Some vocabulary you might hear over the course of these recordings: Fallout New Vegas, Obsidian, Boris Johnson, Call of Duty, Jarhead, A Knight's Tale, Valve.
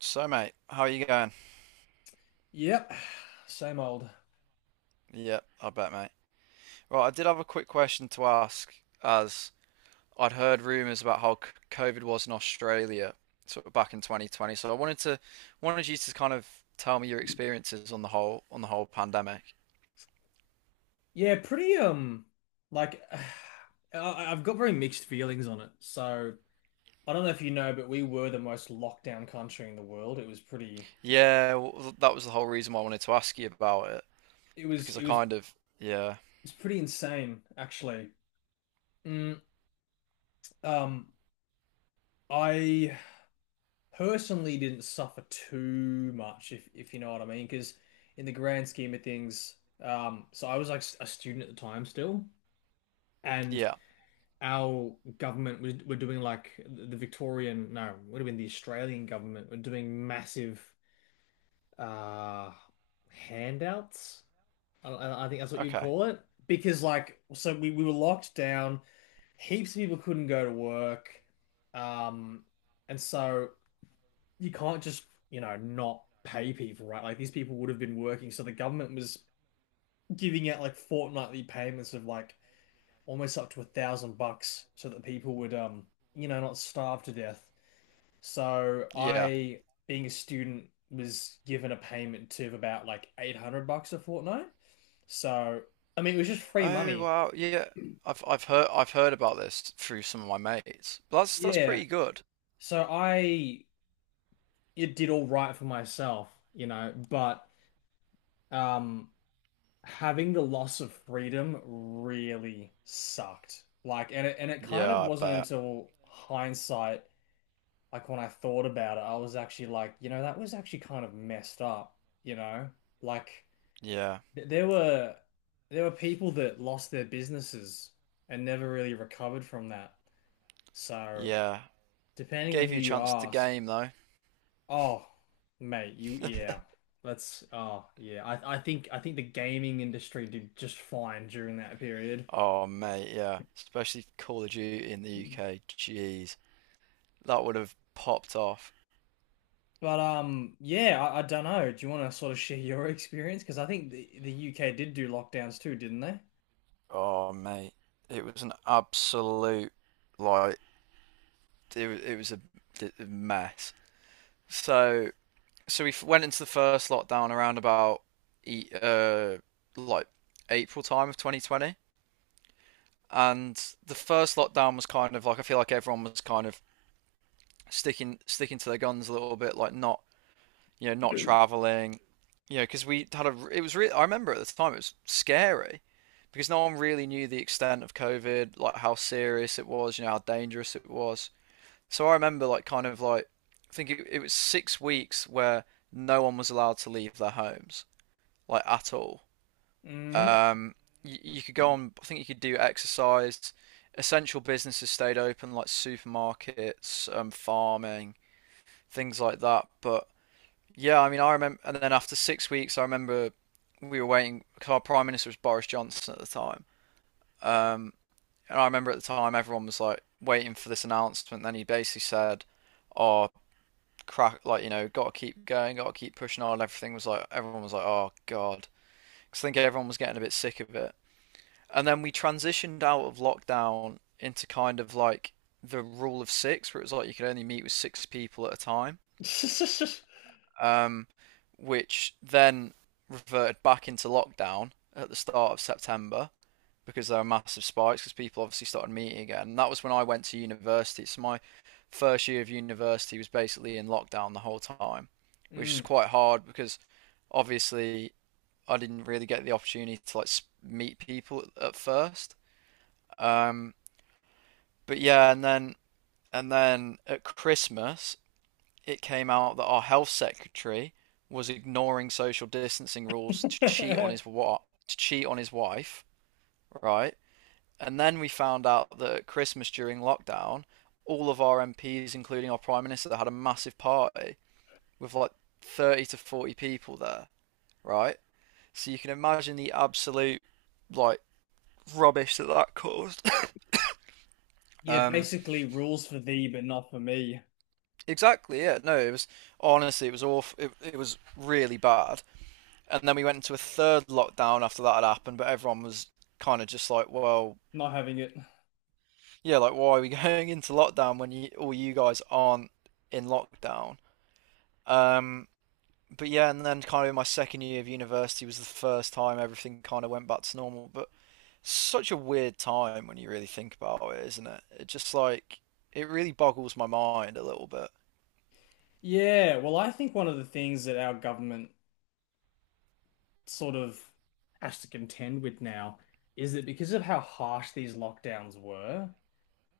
So, mate, how are you going? Yep, same old. Yeah, I bet, mate. Right, I did have a quick question to ask, as I'd heard rumours about how COVID was in Australia, sort of back in 2020. So I wanted you to kind of tell me your experiences on the whole pandemic. Yeah, pretty like I've got very mixed feelings on it. So, I don't know if you know, but we were the most locked down country in the world. It was pretty Yeah, well, that was the whole reason why I wanted to ask you about it it was because I it was It kind of. Yeah. was pretty insane actually. Mm, um I personally didn't suffer too much if you know what I mean because in the grand scheme of things so I was like a student at the time still, and Yeah. our government was were doing like the Victorian, no, would have been the Australian government were doing massive uh handouts. I think that's what you'd Okay. call it. Because like so we were locked down, heaps of people couldn't go to work. Um and so you can't just, not pay people, right? Like these people would have been working, so the government was giving out like fortnightly payments of like almost up to $1,000 so that people would not starve to death. So Yeah. I, being a student, was given a payment of about like $800 a fortnight. So I mean it was just free Oh, money. wow, yeah. I've heard about this through some of my mates. But that's Yeah. pretty good. So I it did all right for myself, you know, but um having the loss of freedom really sucked. Like and it kind Yeah, of I wasn't bet. until hindsight, like when I thought about it, I was actually like, that was actually kind of messed up, you know? Like Yeah. th there were people that lost their businesses and never really recovered from that. So, Yeah. depending on Gave who you a you chance to ask, game though. oh, mate, you yeah. Let's oh, yeah. I think the gaming industry did just fine during that period. Oh mate, yeah. Especially Call of Duty in the UK. Jeez. That would have popped off. But yeah, I don't know. Do you want to sort of share your experience? Because I think the UK did do lockdowns too, didn't they? Oh mate. It was an absolute, like, it was a mess. So so we went into the first lockdown around about e- uh like April time of 2020. And the first lockdown was kind of like, I feel like everyone was kind of sticking to their guns a little bit, like not, you know, not traveling, you know, because we had a, it was really, I remember at the time it was scary because no one really knew the extent of COVID, like how serious it was, you know, how dangerous it was. So I remember, like kind of like, I think it was 6 weeks where no one was allowed to leave their homes, like at all. Mm. Um, you could go on, I think you could do exercise. Essential businesses stayed open, like supermarkets, farming, things like that. But yeah, I mean, I remember, and then after 6 weeks, I remember we were waiting because our prime minister was Boris Johnson at the time. Um, and I remember at the time everyone was like waiting for this announcement. And then he basically said, "Oh, crack! Like, you know, got to keep going, got to keep pushing on." Everything was like, everyone was like, "Oh God," because I think everyone was getting a bit sick of it. And then we transitioned out of lockdown into kind of like the rule of six, where it was like you could only meet with six people at a time. Um, which then reverted back into lockdown at the start of September because there were massive spikes because people obviously started meeting again. And that was when I went to university. So my first year of university was basically in lockdown the whole time, which Mm. is quite hard because obviously I didn't really get the opportunity to like meet people at first. Um, but yeah, and then at Christmas it came out that our health secretary was ignoring social distancing rules to cheat on his to cheat on his wife, right? And then we found out that at Christmas during lockdown, all of our MPs, including our prime minister, had a massive party with like 30 to 40 people there, right? So you can imagine the absolute, like, rubbish that that caused. Yeah, um, basically rules for thee, but not for me. exactly. Yeah. No, it was honestly, it was awful. It was really bad. And then we went into a third lockdown after that had happened, but everyone was kind of just like, well, Not having it. yeah, like why are we going into lockdown when all you guys aren't in lockdown? Um, but yeah, and then kind of in my second year of university was the first time everything kind of went back to normal. But such a weird time when you really think about it, isn't it? It just, like, it really boggles my mind a little bit. Yeah, well, I think one of the things that our government sort of has to contend with now is that because of how harsh these lockdowns were,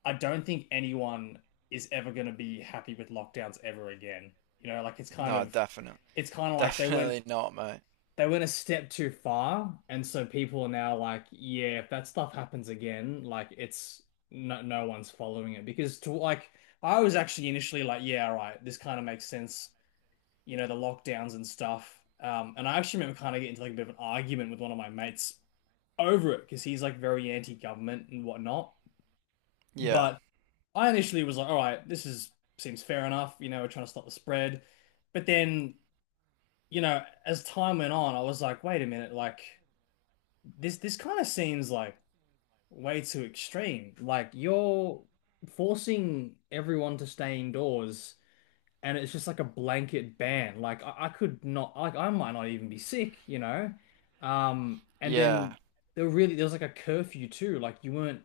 I don't think anyone is ever going to be happy with lockdowns ever again. You know, like it's kind No, of, definitely, it's kind of like they went definitely not, mate. they went a step too far, and so people are now like, yeah, if that stuff happens again, like it's no one's following it because to like I was actually initially like, yeah, all right, this kind of makes sense, you know, the lockdowns and stuff. And I actually remember kind of getting into like a bit of an argument with one of my mates over it because he's like very anti-government and whatnot. Yeah, But I initially was like, all right, this is seems fair enough, you know, we're trying to stop the spread. But then, you know, as time went on, I was like, wait a minute, like this kind of seems like way too extreme. Like you're forcing everyone to stay indoors, and it's just like a blanket ban. Like I could not, like I might not even be sick, you know. And yeah, then there was like a curfew too. Like you weren't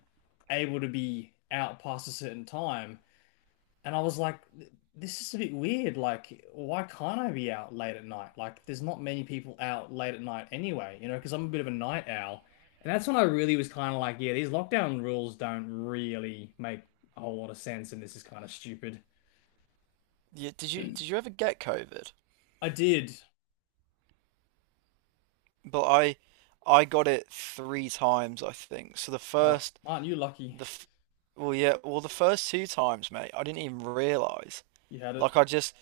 able to be out past a certain time. And I was like, this is a bit weird. Like, why can't I be out late at night? Like, there's not many people out late at night anyway, you know, because I'm a bit of a night owl. And that's when I really was kind of like, yeah, these lockdown rules don't really make a whole lot of sense, and this is kind of stupid. yeah. Did you ever get COVID? I did. But I got it three times, I think. So the Oh, first aren't you lucky? the f- well, yeah, well, the first two times, mate, I didn't even realize. You had it. Like, I just,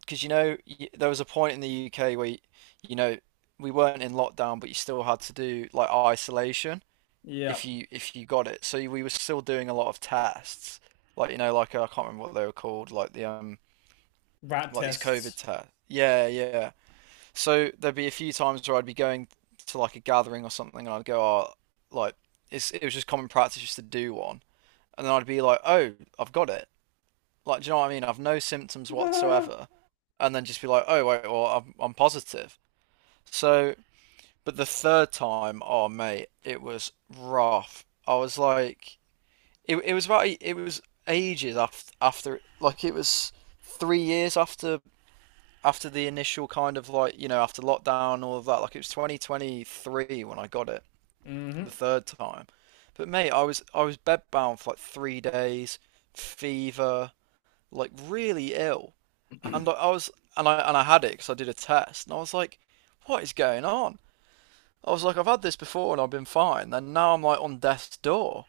because, you know y there was a point in the UK where you know we weren't in lockdown, but you still had to do like isolation Yeah. if you got it. So we were still doing a lot of tests, like, you know, like I can't remember what they were called, like the Rat like these COVID tests. tests. Yeah, yeah. So there'd be a few times where I'd be going to like a gathering or something, and I'd go, "Oh, like it's, it was just common practice just to do one," and then I'd be like, "Oh, I've got it." Like, do you know what I mean? I've no symptoms whatsoever, and then just be like, "Oh, wait, well, I'm positive." So, but the third time, oh mate, it was rough. I was like, it was ages after like it was 3 years after the initial, kind of like, you know, after lockdown, all of that, like it was 2023 when I got it Hmm. the third time. But mate, I was bedbound for like 3 days, fever, like really ill. And I was and I had it because I did a test and I was like, what is going on? I was like, I've had this before and I've been fine, and now I'm like on death's door.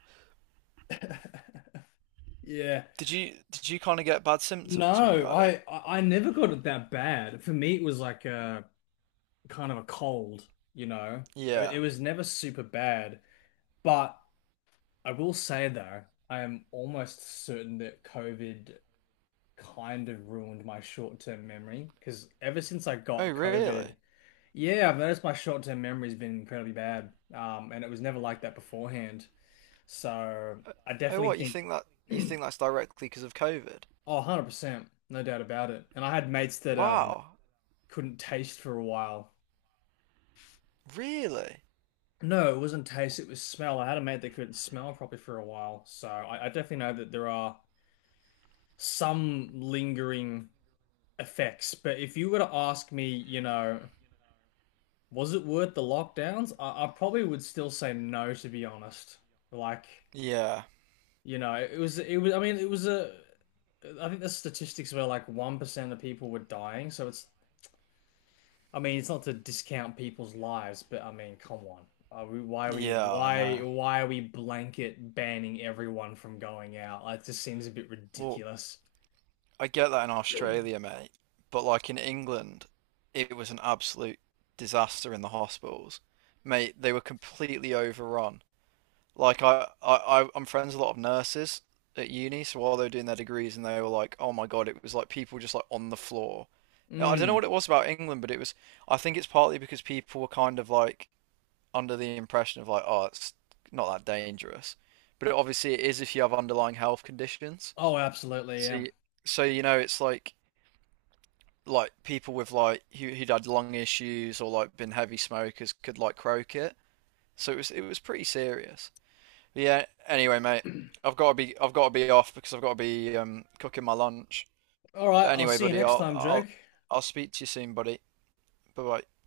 Yeah. Did you kind of get bad symptoms when you No, had it? I never got it that bad. For me, it was like kind of a cold, you know. It, Yeah. it was never super bad, but I will say though, I am almost certain that COVID kind of ruined my short-term memory because ever since I Oh got COVID, really? yeah, I've noticed my short-term memory's been incredibly bad. And it was never like that beforehand. So I Oh, definitely what, think, you think that's directly because of COVID? oh, 100%, no doubt about it. And I had mates that Wow. couldn't taste for a while. Really? No, it wasn't taste, it was smell. I had a mate that couldn't smell properly for a while. So I definitely know that there are some lingering effects. But if you were to ask me, was it worth the lockdowns? I probably would still say no, to be honest. Like, Yeah. you know, it was, I mean, I think the statistics were like 1% of people were dying. So it's I mean, it's not to discount people's lives, but I mean, come on. Why are we Yeah, I why know. why are we blanket banning everyone from going out? Like, it just seems a bit Well, ridiculous. I get that in Australia, mate. But like in England, it was an absolute disaster in the hospitals. Mate, they were completely overrun. Like, I'm friends with a lot of nurses at uni, so while they were doing their degrees and they were like, oh my God, it was like people just like on the floor. I don't know Mm. what it was about England, but it was, I think it's partly because people were kind of like under the impression of like, oh, it's not that dangerous, but obviously it is if you have underlying health conditions. Oh, absolutely, So, yeah. So you know, it's like people with, like, who'd had lung issues or like been heavy smokers could like croak it. So it was pretty serious. But yeah. Anyway, mate, I've got to be off because I've got to be cooking my lunch. All right, But I'll anyway, see you buddy, next time, Jake. I'll speak to you soon, buddy. Bye bye.